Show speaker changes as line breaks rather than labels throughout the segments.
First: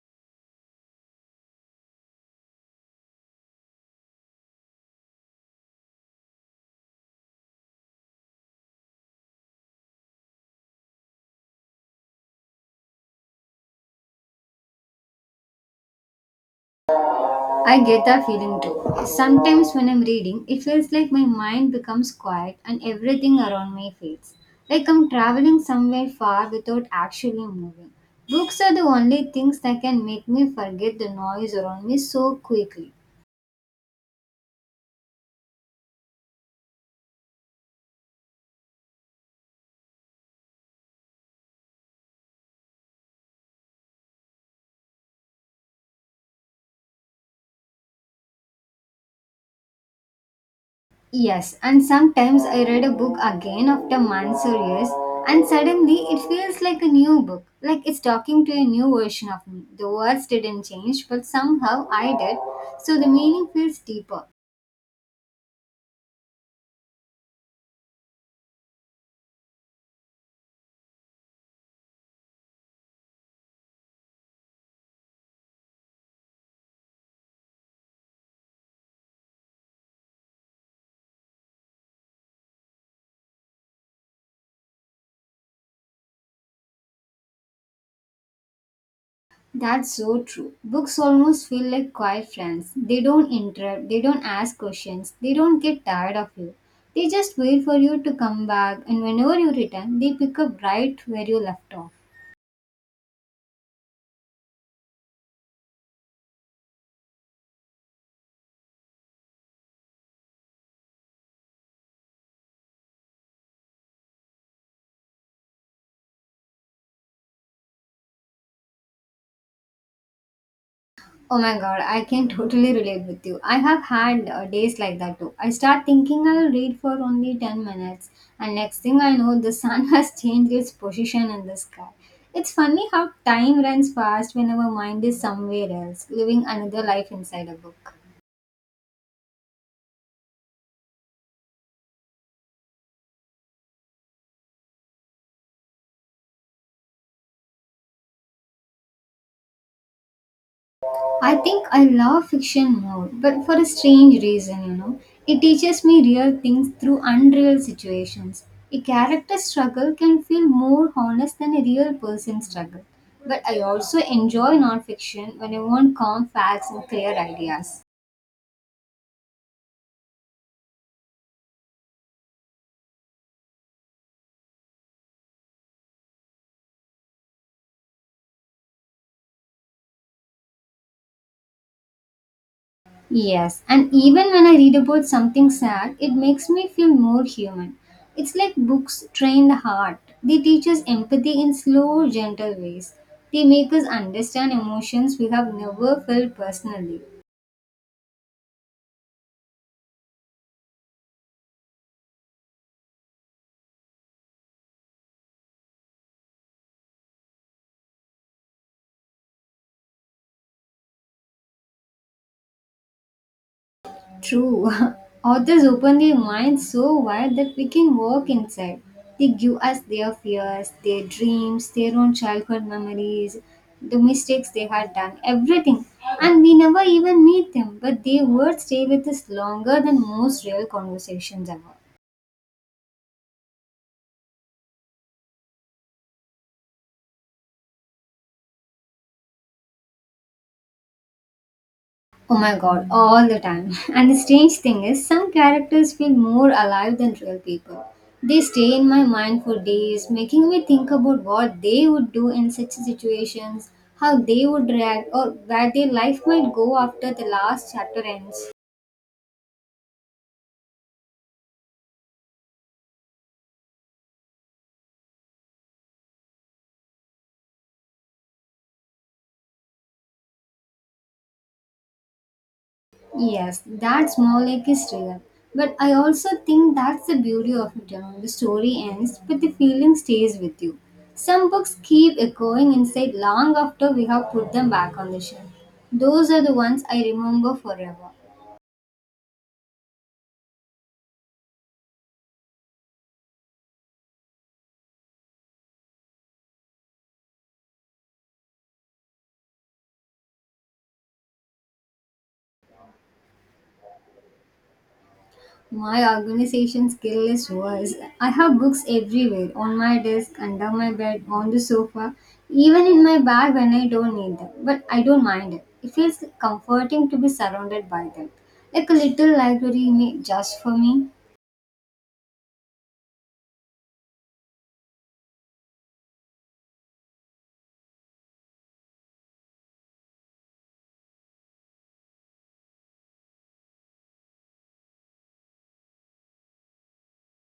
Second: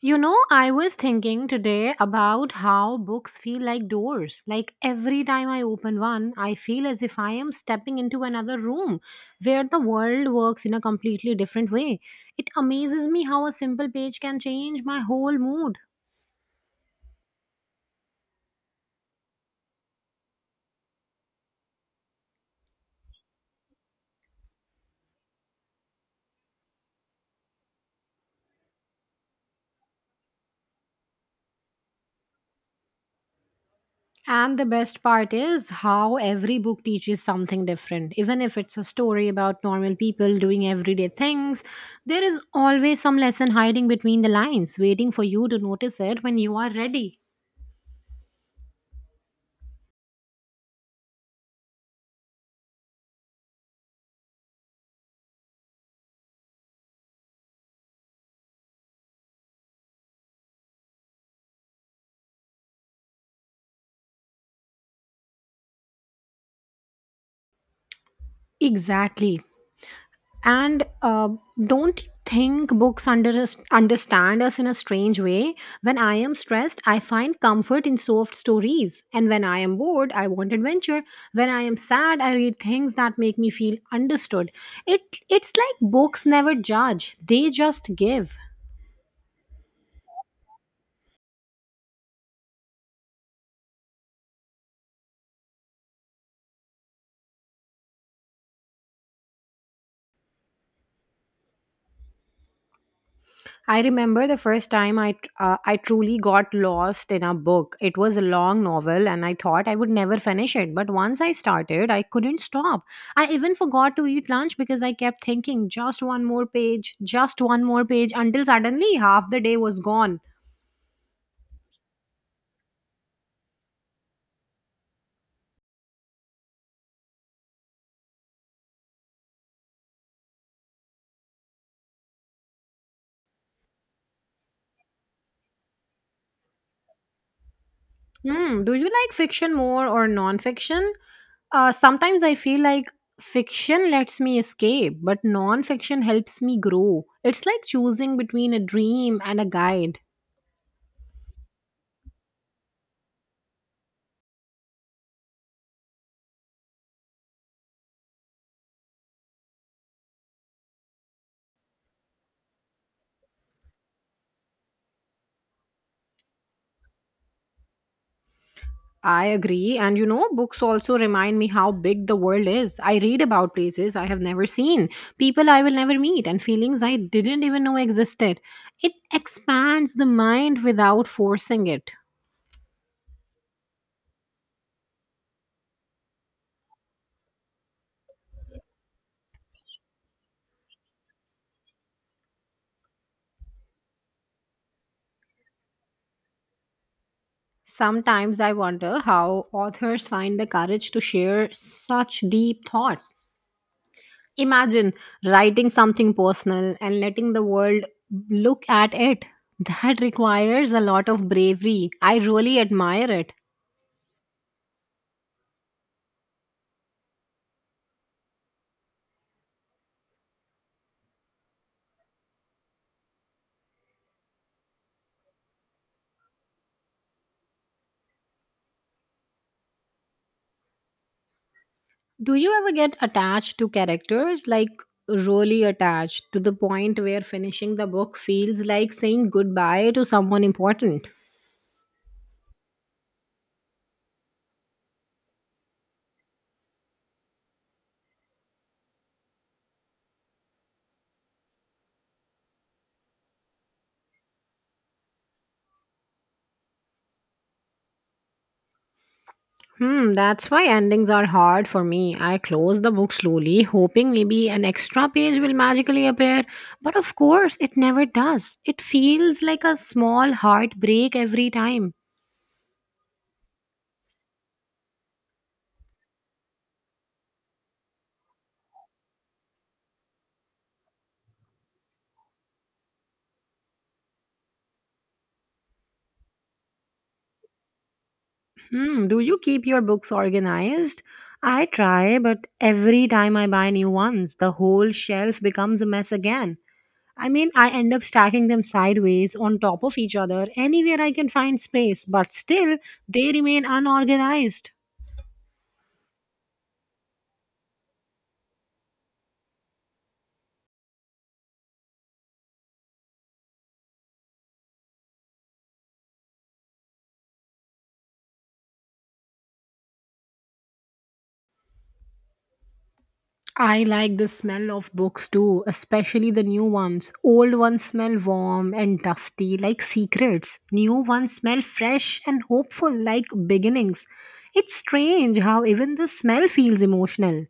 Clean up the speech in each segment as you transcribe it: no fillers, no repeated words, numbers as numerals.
You know, I was thinking today about how books feel like doors. Like every time I open one, I feel as if I am stepping into another room where the world works in a completely different way. It amazes me how a simple page can change my whole mood.
I get that feeling too. Sometimes when I'm reading, it feels like my mind becomes quiet and everything around me fades. Like I'm traveling somewhere far without actually moving. Books are the only things that can make me forget the noise around me so quickly.
And the best part is how every book teaches something different. Even if it's a story about normal people doing everyday things, there is always some lesson hiding between the lines, waiting for you to notice it when you are ready.
Yes, and sometimes I read a book again after months or years, and suddenly it feels like a new book, like it's talking to a new version of me. The words didn't change, but somehow I did, so the meaning feels deeper.
Exactly. And Don't you think books understand us in a strange way? When I am stressed, I find comfort in soft stories. And when I am bored, I want adventure. When I am sad, I read things that make me feel understood. It, it's like books never judge, they just give.
That's so true. Books almost feel like quiet friends. They don't interrupt, they don't ask questions, they don't get tired of you. They just wait for you to come back, and whenever you return, they pick up right where you left off.
I remember the first time I truly got lost in a book. It was a long novel and I thought I would never finish it, but once I started, I couldn't stop. I even forgot to eat lunch because I kept thinking just one more page, just one more page until suddenly half the day was gone.
Oh my god, I can totally relate with you. I have had days like that too. I start thinking I'll read for only 10 minutes, and next thing I know, the sun has changed its position in the sky. It's funny how time runs fast when our mind is somewhere else, living another life inside a book.
Hmm, do you like fiction more or non-fiction? Sometimes I feel like fiction lets me escape, but non-fiction helps me grow. It's like choosing between a dream and a guide.
I think I love fiction more, but for a strange reason, you know. It teaches me real things through unreal situations. A character's struggle can feel more honest than a real person's struggle. But I also enjoy non-fiction when I want calm facts and clear ideas.
I agree. And you know, books also remind me how big the world is. I read about places I have never seen, people I will never meet, and feelings I didn't even know existed. It expands the mind without forcing it.
Yes, and even when I read about something sad, it makes me feel more human. It's like books train the heart. They teach us empathy in slow, gentle ways. They make us understand emotions we have never felt personally.
Sometimes I wonder how authors find the courage to share such deep thoughts. Imagine writing something personal and letting the world look at it. That requires a lot of bravery. I really admire it.
True. Authors open their minds so wide that we can walk inside. They give us their fears, their dreams, their own childhood memories, the mistakes they had done, everything. And we never even meet them, but their words stay with us longer than most real conversations ever.
Do you ever get attached to characters, like really attached to the point where finishing the book feels like saying goodbye to someone important?
Oh my god, all the time. And the strange thing is, some characters feel more alive than real people. They stay in my mind for days, making me think about what they would do in such situations, how they would react, or where their life might go after the last chapter ends.
Hmm, that's why endings are hard for me. I close the book slowly, hoping maybe an extra page will magically appear, but of course it never does. It feels like a small heartbreak every time.
Yes, that small lake is real. But I also think that's the beauty of it. You know, the story ends, but the feeling stays with you. Some books keep echoing inside long after we have put them back on the shelf. Those are the ones I remember forever.
Hmm, do you keep your books organized? I try, but every time I buy new ones, the whole shelf becomes a mess again. I mean, I end up stacking them sideways on top of each other anywhere I can find space, but still, they remain unorganized.
My organization skill is worse. I have books everywhere on my desk, under my bed, on the sofa, even in my bag when I don't need them. But I don't mind it. It feels comforting to be surrounded by them. Like a little just for me.
I like the smell of books too, especially the new ones. Old ones smell warm and dusty, like secrets. New ones smell fresh and hopeful, like beginnings. It's strange how even the smell feels emotional.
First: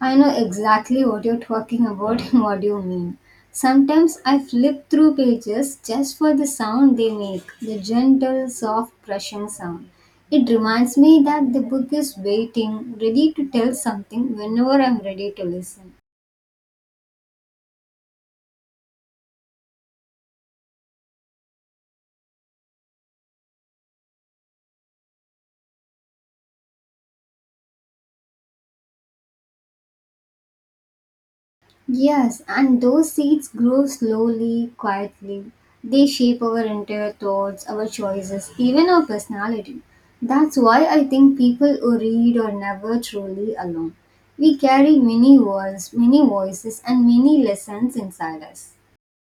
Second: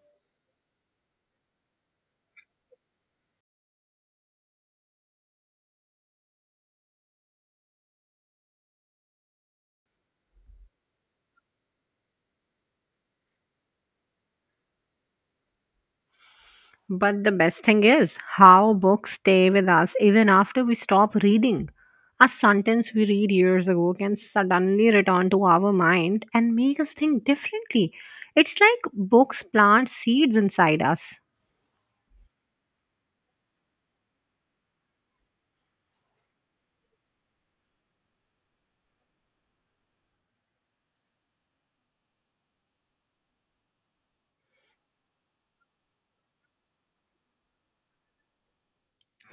I know exactly what you're talking about and what you mean. Sometimes I flip through pages just for the sound they make, the gentle, soft brushing sound. It reminds me that the book is waiting, ready to tell something whenever I'm ready to listen.
But the best thing is how books stay with us even after we stop reading. A sentence we read years ago can suddenly return to our mind and make us think differently. It's like books plant seeds inside us.
Yes, and those seeds grow slowly, quietly. They shape our entire thoughts, our choices, even our personality. That's why I think people who read are never truly alone. We carry many worlds, many voices, and many lessons inside us.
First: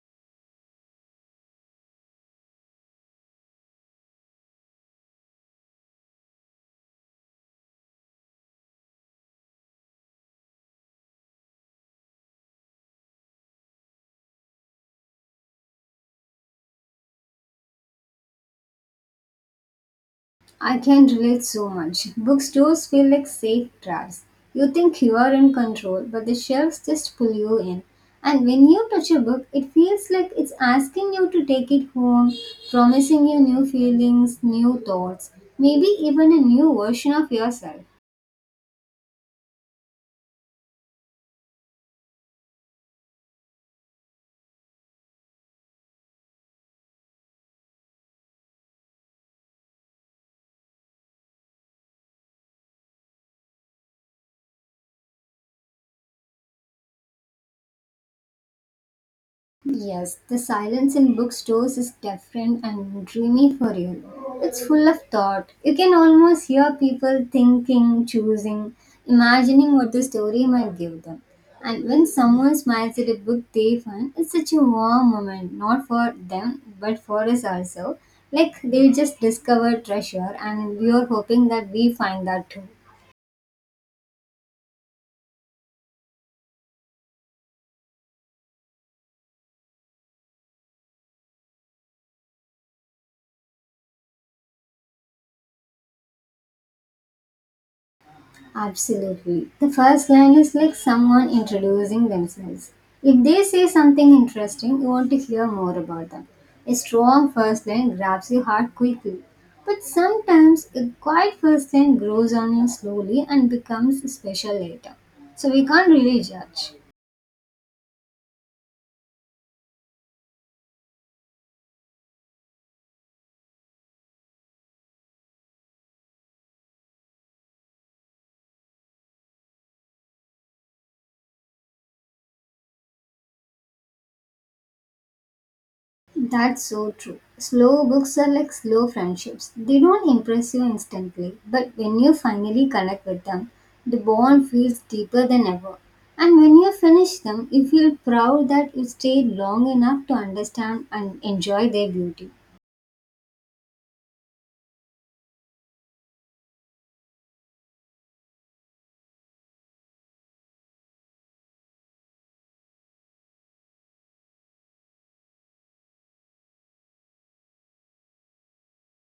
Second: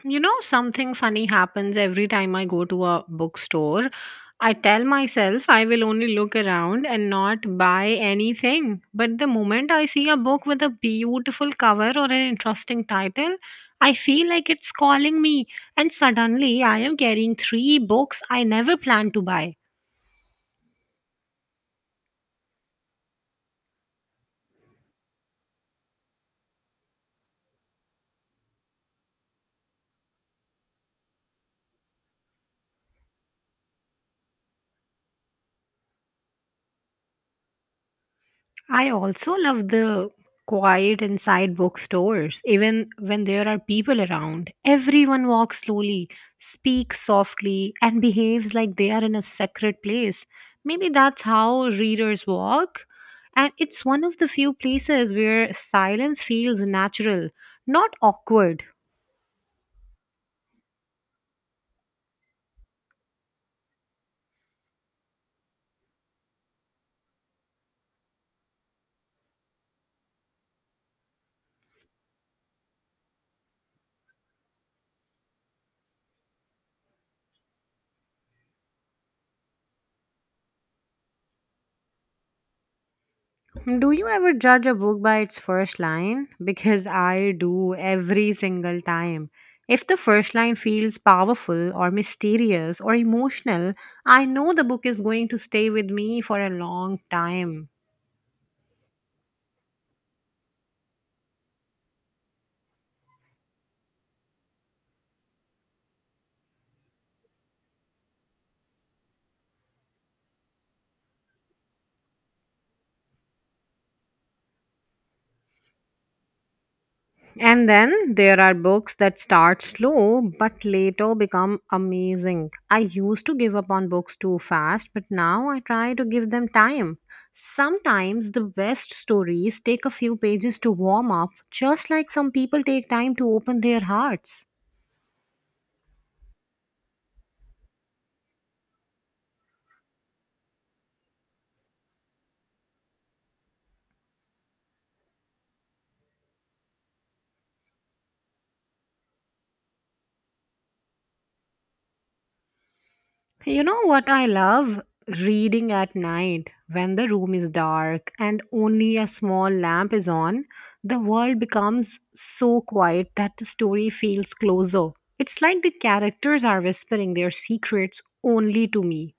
You know, something funny happens every time I go to a bookstore. I tell myself I will only look around and not buy anything. But the moment I see a book with a beautiful cover or an interesting title, I feel like it's calling me, and suddenly I am carrying three books I never planned to buy.
I can relate so much. Bookstores feel like safe drives. You think you are in control, but the shelves just pull you in. And when you touch a book, it feels like it's asking you to take it home, promising you new feelings, new thoughts, maybe even a new version of yourself.
I also love the quiet inside bookstores. Even when there are people around, everyone walks slowly, speaks softly, and behaves like they are in a sacred place. Maybe that's how readers walk. And it's one of the few places where silence feels natural, not awkward.
Yes, the silence in bookstores is different and dreamy for you. It's full of thought. You can almost hear people thinking, choosing, imagining what the story might give them. And when someone smiles at a book they find, it's such a warm moment, not for them, but for us also. Like they just discover treasure, and we are hoping that we find that too.
Do you ever judge a book by its first line? Because I do every single time. If the first line feels powerful or mysterious or emotional, I know the book is going to stay with me for a long time.
Absolutely. The first line is like someone introducing themselves. If they say something interesting, you want to hear more about them. A strong first line grabs your heart quickly. But sometimes a quiet first line grows on you slowly and becomes special later. So we can't really judge.
And then there are books that start slow but later become amazing. I used to give up on books too fast, but now I try to give them time. Sometimes the best stories take a few pages to warm up, just like some people take time to open their hearts.
That's so true. Slow books are like slow friendships. They don't impress you instantly, but when you finally connect with them, the bond feels deeper than ever. And when you finish them, you feel proud that you stayed long enough to understand and enjoy their beauty.
You know what I love? Reading at night when the room is dark and only a small lamp is on, the world becomes so quiet that the story feels closer. It's like the characters are whispering their secrets only to me.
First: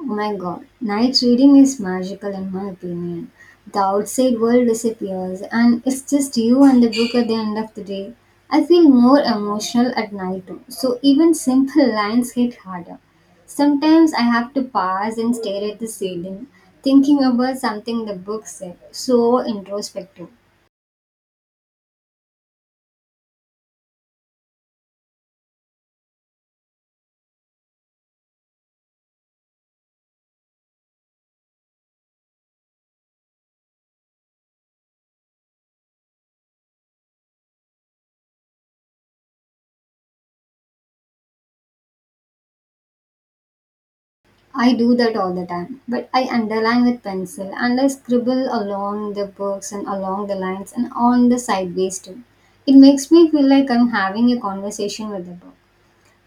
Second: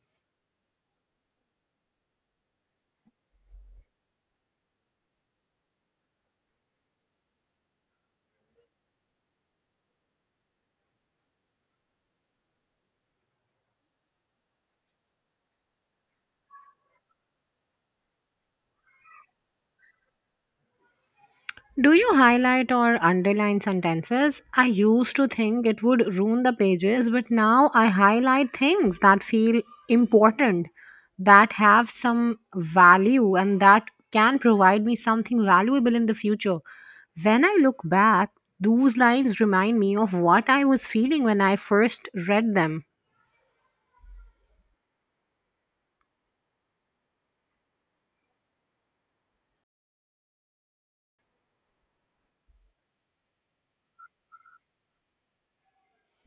Oh my god, night reading is magical in my opinion. The outside world disappears and it's just you and the book at the end of the day. I feel more emotional at night too, so even simple lines hit harder. Sometimes I have to pause and stare at the ceiling, thinking about something the book said. So introspective.
Do you highlight or underline sentences? I used to think it would ruin the pages, but now I highlight things that feel important, that have some value, and that can provide me something valuable in the future. When I look back, those lines remind me of what I was feeling when I first read them.
I do that all the time, but I underline with pencil and I scribble along the books and along the lines and on the sideways too. It makes me feel like I'm having a conversation with the book,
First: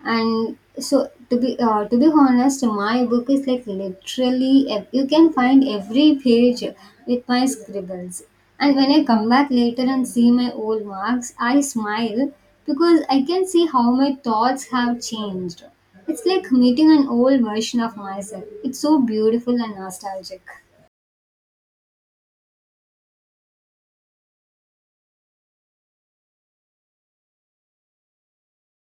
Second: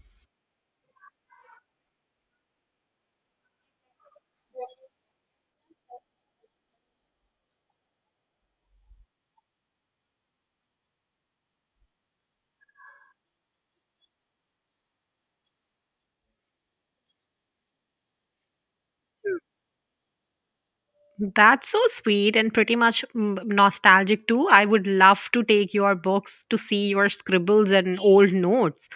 and so to be honest, my book is like literally you can find every page with my scribbles. And when I come back later and see my old marks, I smile, because I can see how my thoughts have changed. It's like meeting an old version of myself. It's so beautiful and nostalgic.
That's so sweet and pretty much nostalgic too. I would love to take your books to see your scribbles and old notes.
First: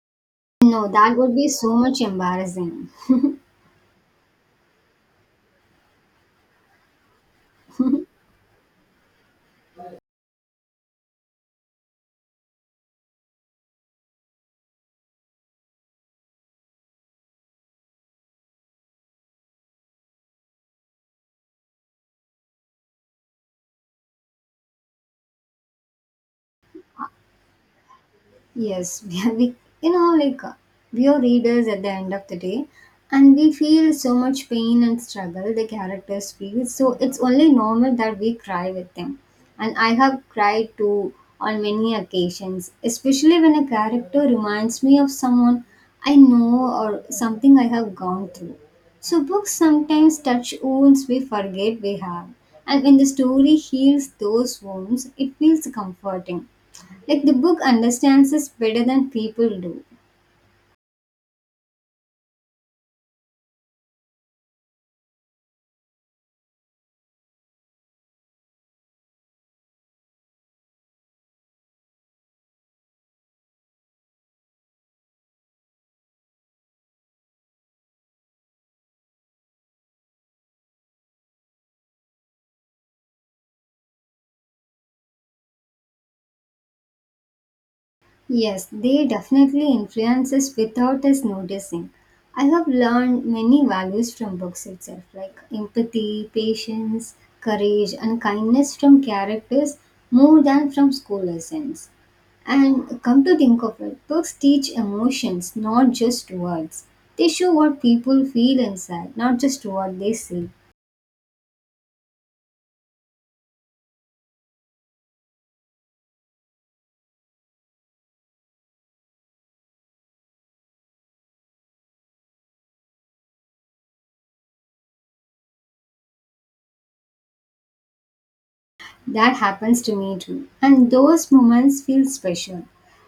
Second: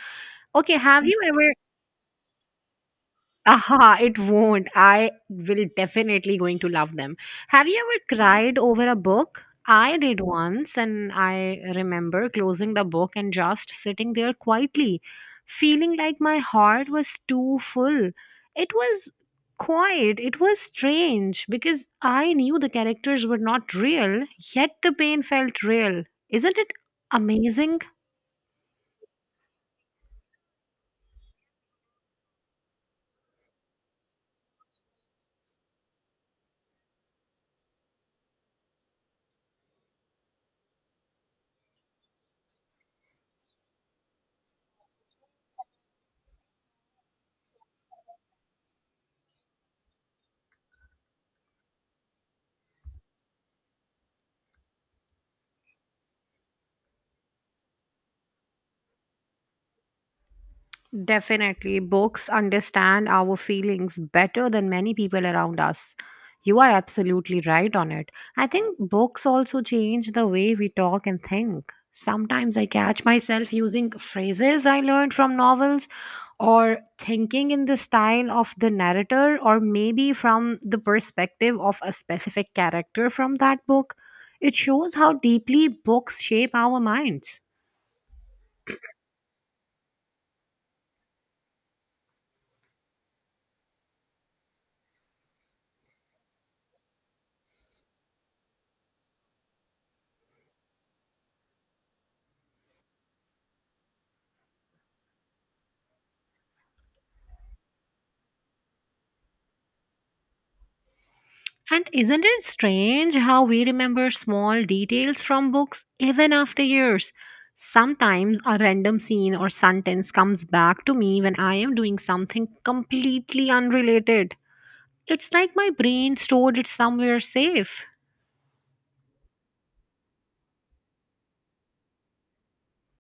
Okay,
No,
have
that
you
would be
ever.
so much embarrassing.
Aha, it won't. I will definitely going to love them. Have you ever cried over a book? I did once and I remember closing the book and just sitting there quietly, feeling like my heart was too full. It was quiet. It was strange because I knew the characters were not real, yet the pain felt real. Isn't it amazing?
Yes, we you know we are readers at the end of the day, and we feel so much pain and struggle the characters feel. So it's only normal that we cry with them, and I have cried too on many occasions, especially when a character reminds me of someone I know or something I have gone through. So books sometimes touch wounds we forget we have, and when the story heals those wounds, it feels comforting. Like the book understands us better than people do.
Definitely, books understand our feelings better than many people around us. You are absolutely right on it. I think books also change the way we talk and think. Sometimes I catch myself using phrases I learned from novels or thinking in the style of the narrator or maybe from the perspective of a specific character from that book. It shows how deeply books shape our minds.
Yes, they definitely influence us without us noticing. I have learned many values from books itself, like empathy, patience, courage, and kindness from characters more than from school lessons. And come to think of it, books teach emotions, not just words. They show what people feel inside, not just what they see.
And isn't it strange how we remember small details from books even after years? Sometimes a random scene or sentence comes back to me when I am doing something completely unrelated. It's like my brain stored it somewhere safe.
That happens to me too. And those moments feel special.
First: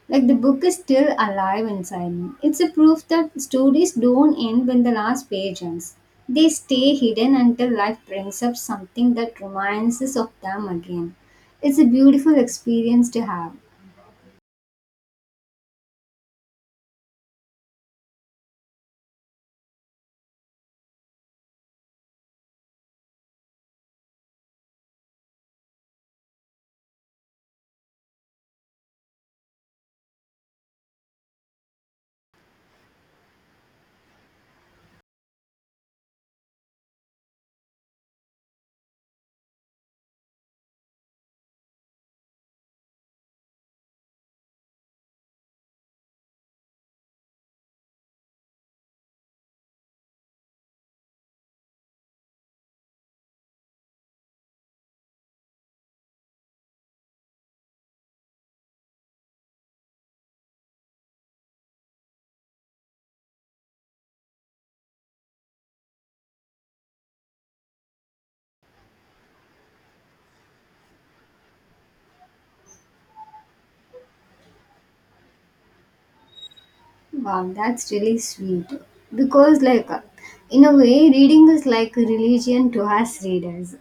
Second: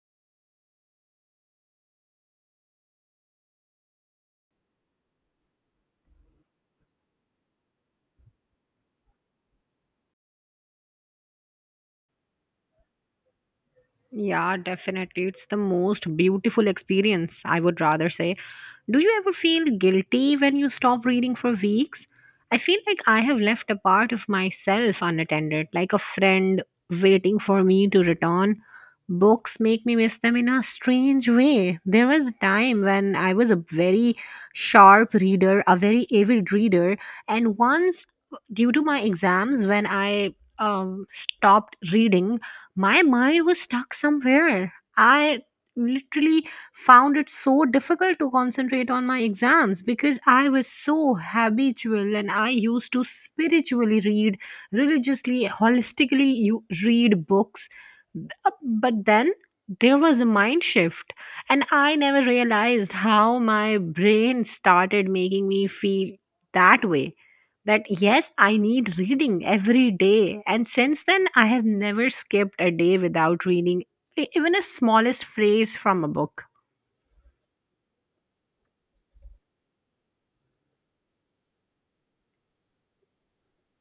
Like the book is still alive inside me. It's a proof that stories don't end when the last page ends. They stay hidden until life brings up something that reminds us of them again. It's a beautiful experience to have.
Yeah, definitely. It's the most beautiful experience, I would rather say. Do you ever feel guilty when you stop reading for weeks? I feel like I have left a part of myself unattended, like a friend waiting for me to return. Books make me miss them in a strange way. There was a time when I was a very sharp reader, a very avid reader, and once, due to my exams, when I stopped reading my mind was stuck somewhere. I literally found it so difficult to concentrate on my exams because I was so habitual and I used to spiritually read, religiously, holistically you read books. But then there was a mind shift and I never realized how my brain started making me feel that way, that yes, I need reading every day. And since then, I have never skipped a day without reading even a smallest phrase from a book.
Wow, that's really sweet. Because, like, in a way, reading is like a religion to us readers.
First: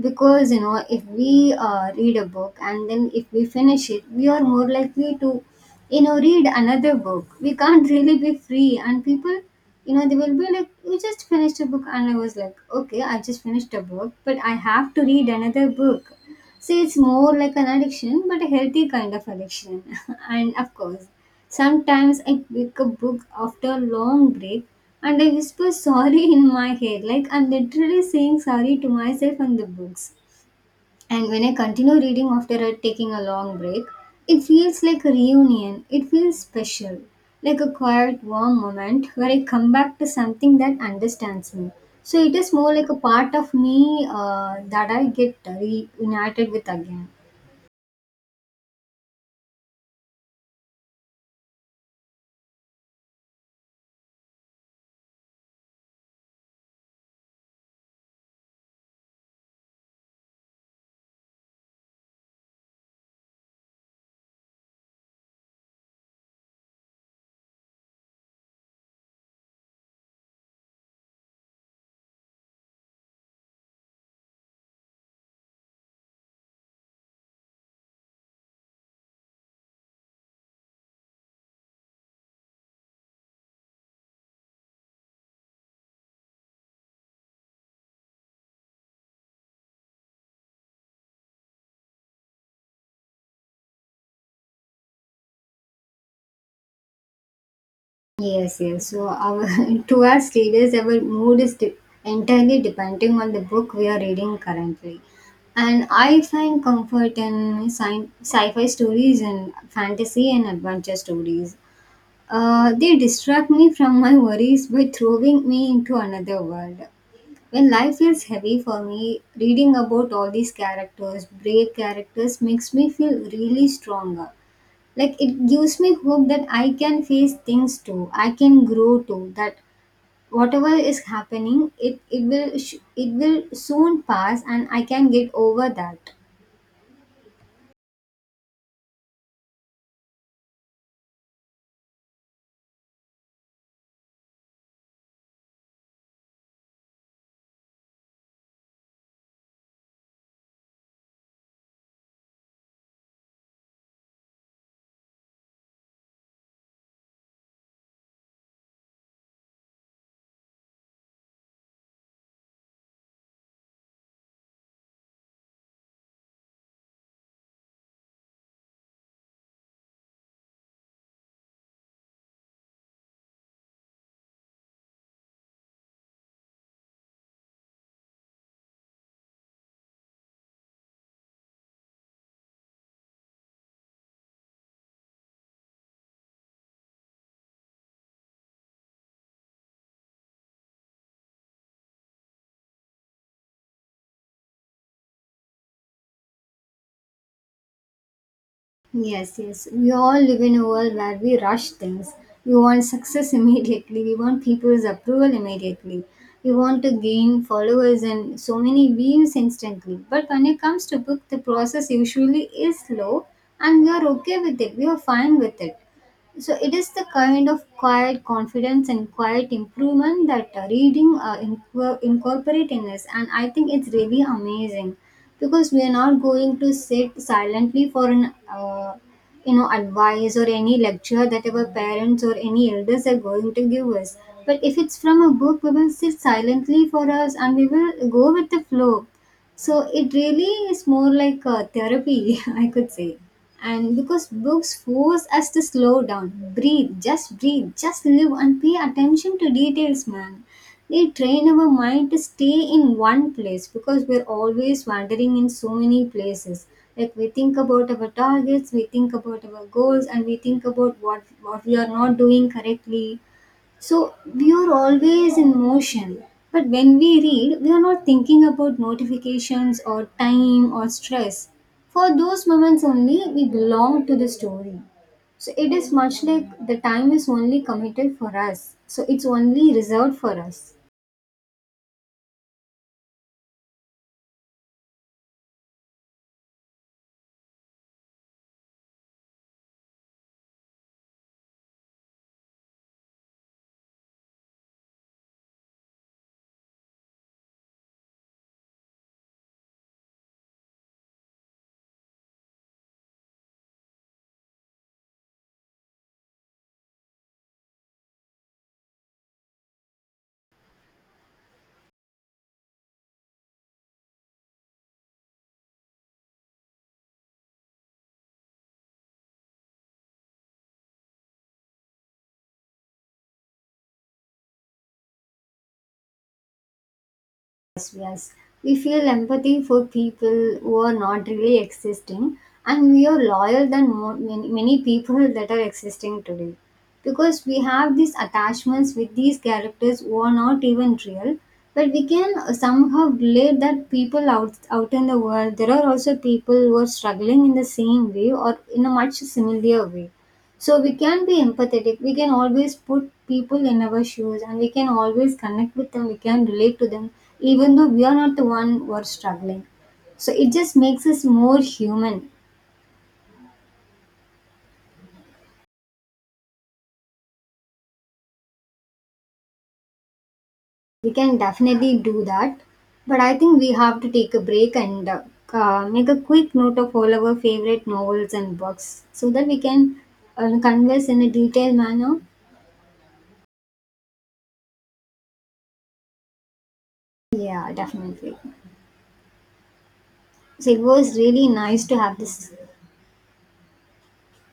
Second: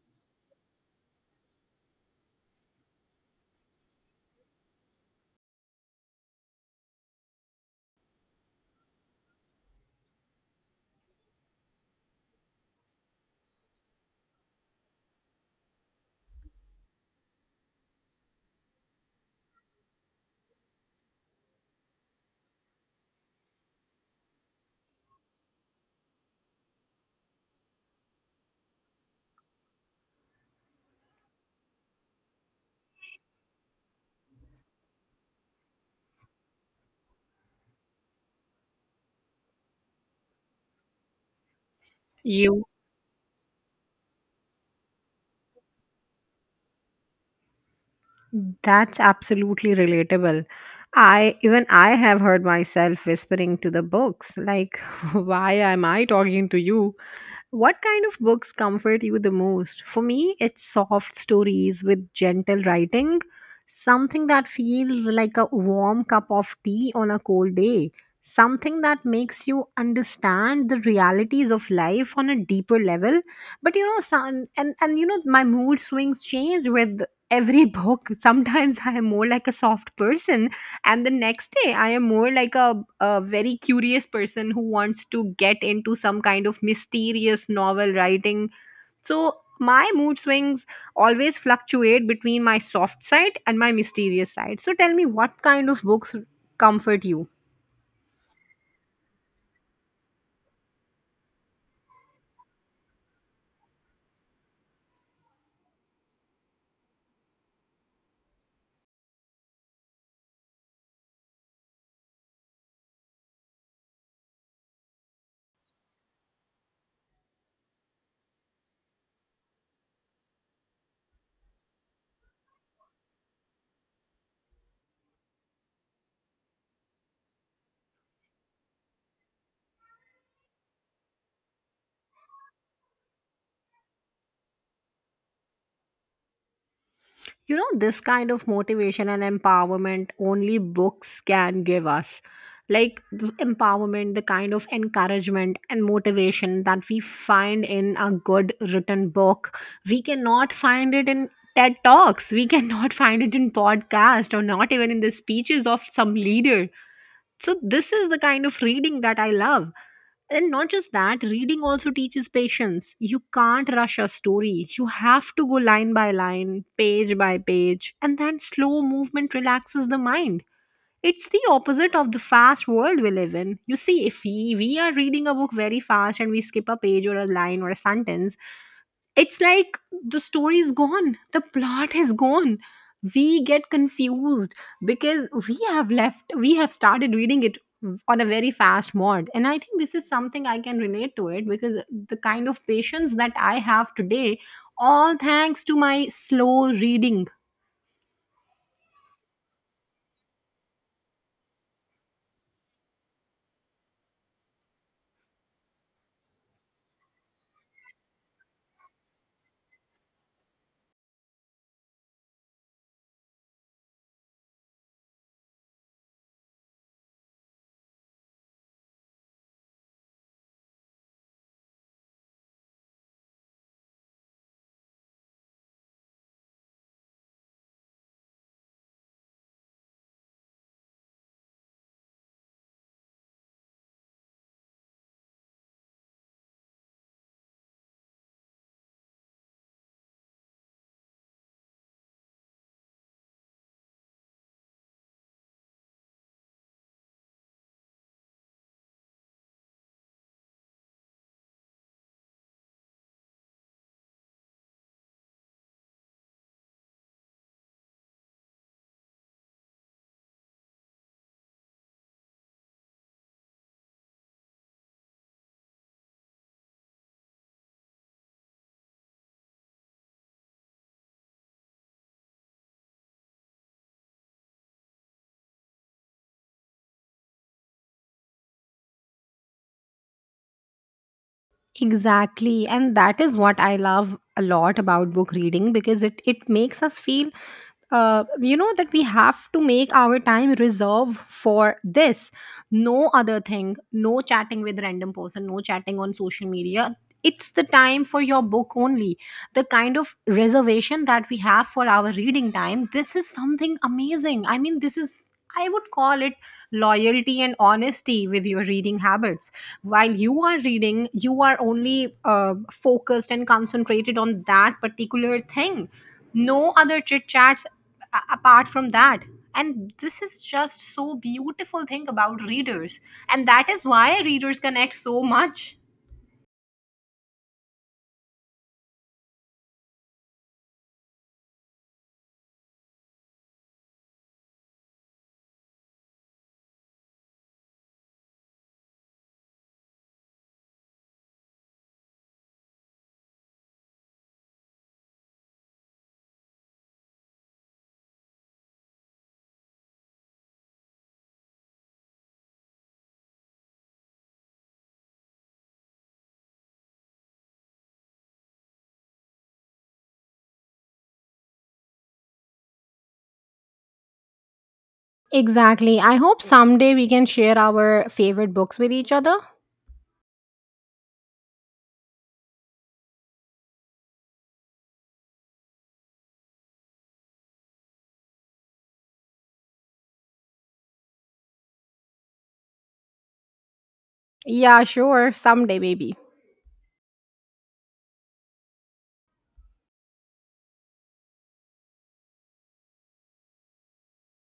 Because, you know, if we read a book and then if we finish it, we are more likely to, you know, read another book. We can't really be free. And people, you know, they will be like, "You just finished a book." And I was like, "Okay, I just finished a book, but I have to read another book." So it's more like an addiction, but a healthy kind of addiction. And of course, sometimes I pick a book after a long break and I whisper sorry in my head, like I'm literally saying sorry to myself and the books. And when I continue reading after taking a long break, it feels like a reunion. It feels special, like a quiet, warm moment where I come back to something that understands me. So it is
You,
more like a part of me that I get reunited with again.
that's absolutely relatable. I even I have heard myself whispering to the books like why am I talking to you? What kind of books comfort you the most? For me, it's soft stories with gentle writing, something that feels like a warm cup of tea on a cold day, something that makes you understand the realities of life on a deeper level. But you know, some, and you know, my mood swings change with every book. Sometimes I am more like a soft person and the next day I am more like a very curious person who wants to get into some kind of mysterious novel writing, so my mood swings always fluctuate between my soft side and my mysterious side. So tell me, what kind of books comfort you?
Yes, yes. So our to us readers, our mood is entirely depending on the book we are reading currently. And I find comfort in sci-fi stories and fantasy and adventure stories. They distract me from my worries by throwing me into another world. When life feels heavy for me, reading about all these characters, brave characters, makes me feel really stronger. Like it gives me hope that I can face things too, I can grow too, that whatever is happening, it will it will soon pass and I can get over that.
You know, this kind of motivation and empowerment only books can give us. Like the empowerment, the kind of encouragement and motivation that we find in a good written book, we cannot find it in TED Talks. We cannot find it in podcast or not even in the speeches of some leader. So this is the kind of reading that I love. And not just that, reading also teaches patience. You can't rush a story. You have to go line by line, page by page, and that slow movement relaxes the mind. It's the opposite of the fast world we live in. You see, if we are reading a book very fast and we skip a page or a line or a sentence, it's like the story is gone, the plot is gone, we get confused because we have left, we have started reading it on a very fast mode. And I think this is something I can relate to it, because the kind of patience that I have today, all thanks to my slow reading.
Yes, yes, we all live in a world where we rush things. We want success immediately, we want people's approval immediately, we want to gain followers and so many views instantly. But when it comes to book, the process usually is slow, and we are okay with it, we are fine with it. So it is the kind of quiet confidence and quiet improvement that reading incorporate in us, and I think it's really amazing, because we are not going to sit silently for an you know, advice or any lecture that our parents or any elders are going to give us. But if it's from a book, we will sit silently for us and we will go with the flow. So it really is more like a therapy, I could say. And because books force us to slow down, breathe, just live and pay attention to details, man. They train our mind to stay in one place because we're always wandering in so many places. Like we think about our targets, we think about our goals, and we think about what we are not doing correctly, so we are always in motion. But when we read, we are not thinking about notifications or time or stress. For those moments only, we belong to the story. So it is much like the time is only committed for us. So it's only reserved for us.
Exactly. And that is what I love a lot about book reading, because it makes us feel, you know, that we have to make our time reserve for this. No other thing, no chatting with random person, no chatting on social media. It's the time for your book only. The kind of reservation that we have for our reading time, this is something amazing. I mean, this is, I would call it loyalty and honesty with your reading habits. While you are reading, you are only focused and concentrated on that particular thing. No other chit chats apart from that. And this is just so beautiful thing about readers, and that is why readers connect so much.
As us. We feel empathy for people who are not really existing, and we are loyal than more, many, many people that are existing today. Because we have these attachments with these characters who are not even real, but we can somehow relate that people out in the world, there are also people who are struggling in the same way or in a much similar way, so we can be empathetic. We can always put people in our shoes and we can always connect with them. We can relate to them, even though we are not the one who are struggling. So it just makes us more human.
Exactly. I hope someday we can share our favorite books with each other.
We can definitely do that. But I think we have to take a break and make a quick note of all our favorite novels and books so that we can converse in a detailed manner.
Yeah, sure. Someday, baby.
Yeah, definitely. So it was really nice to have this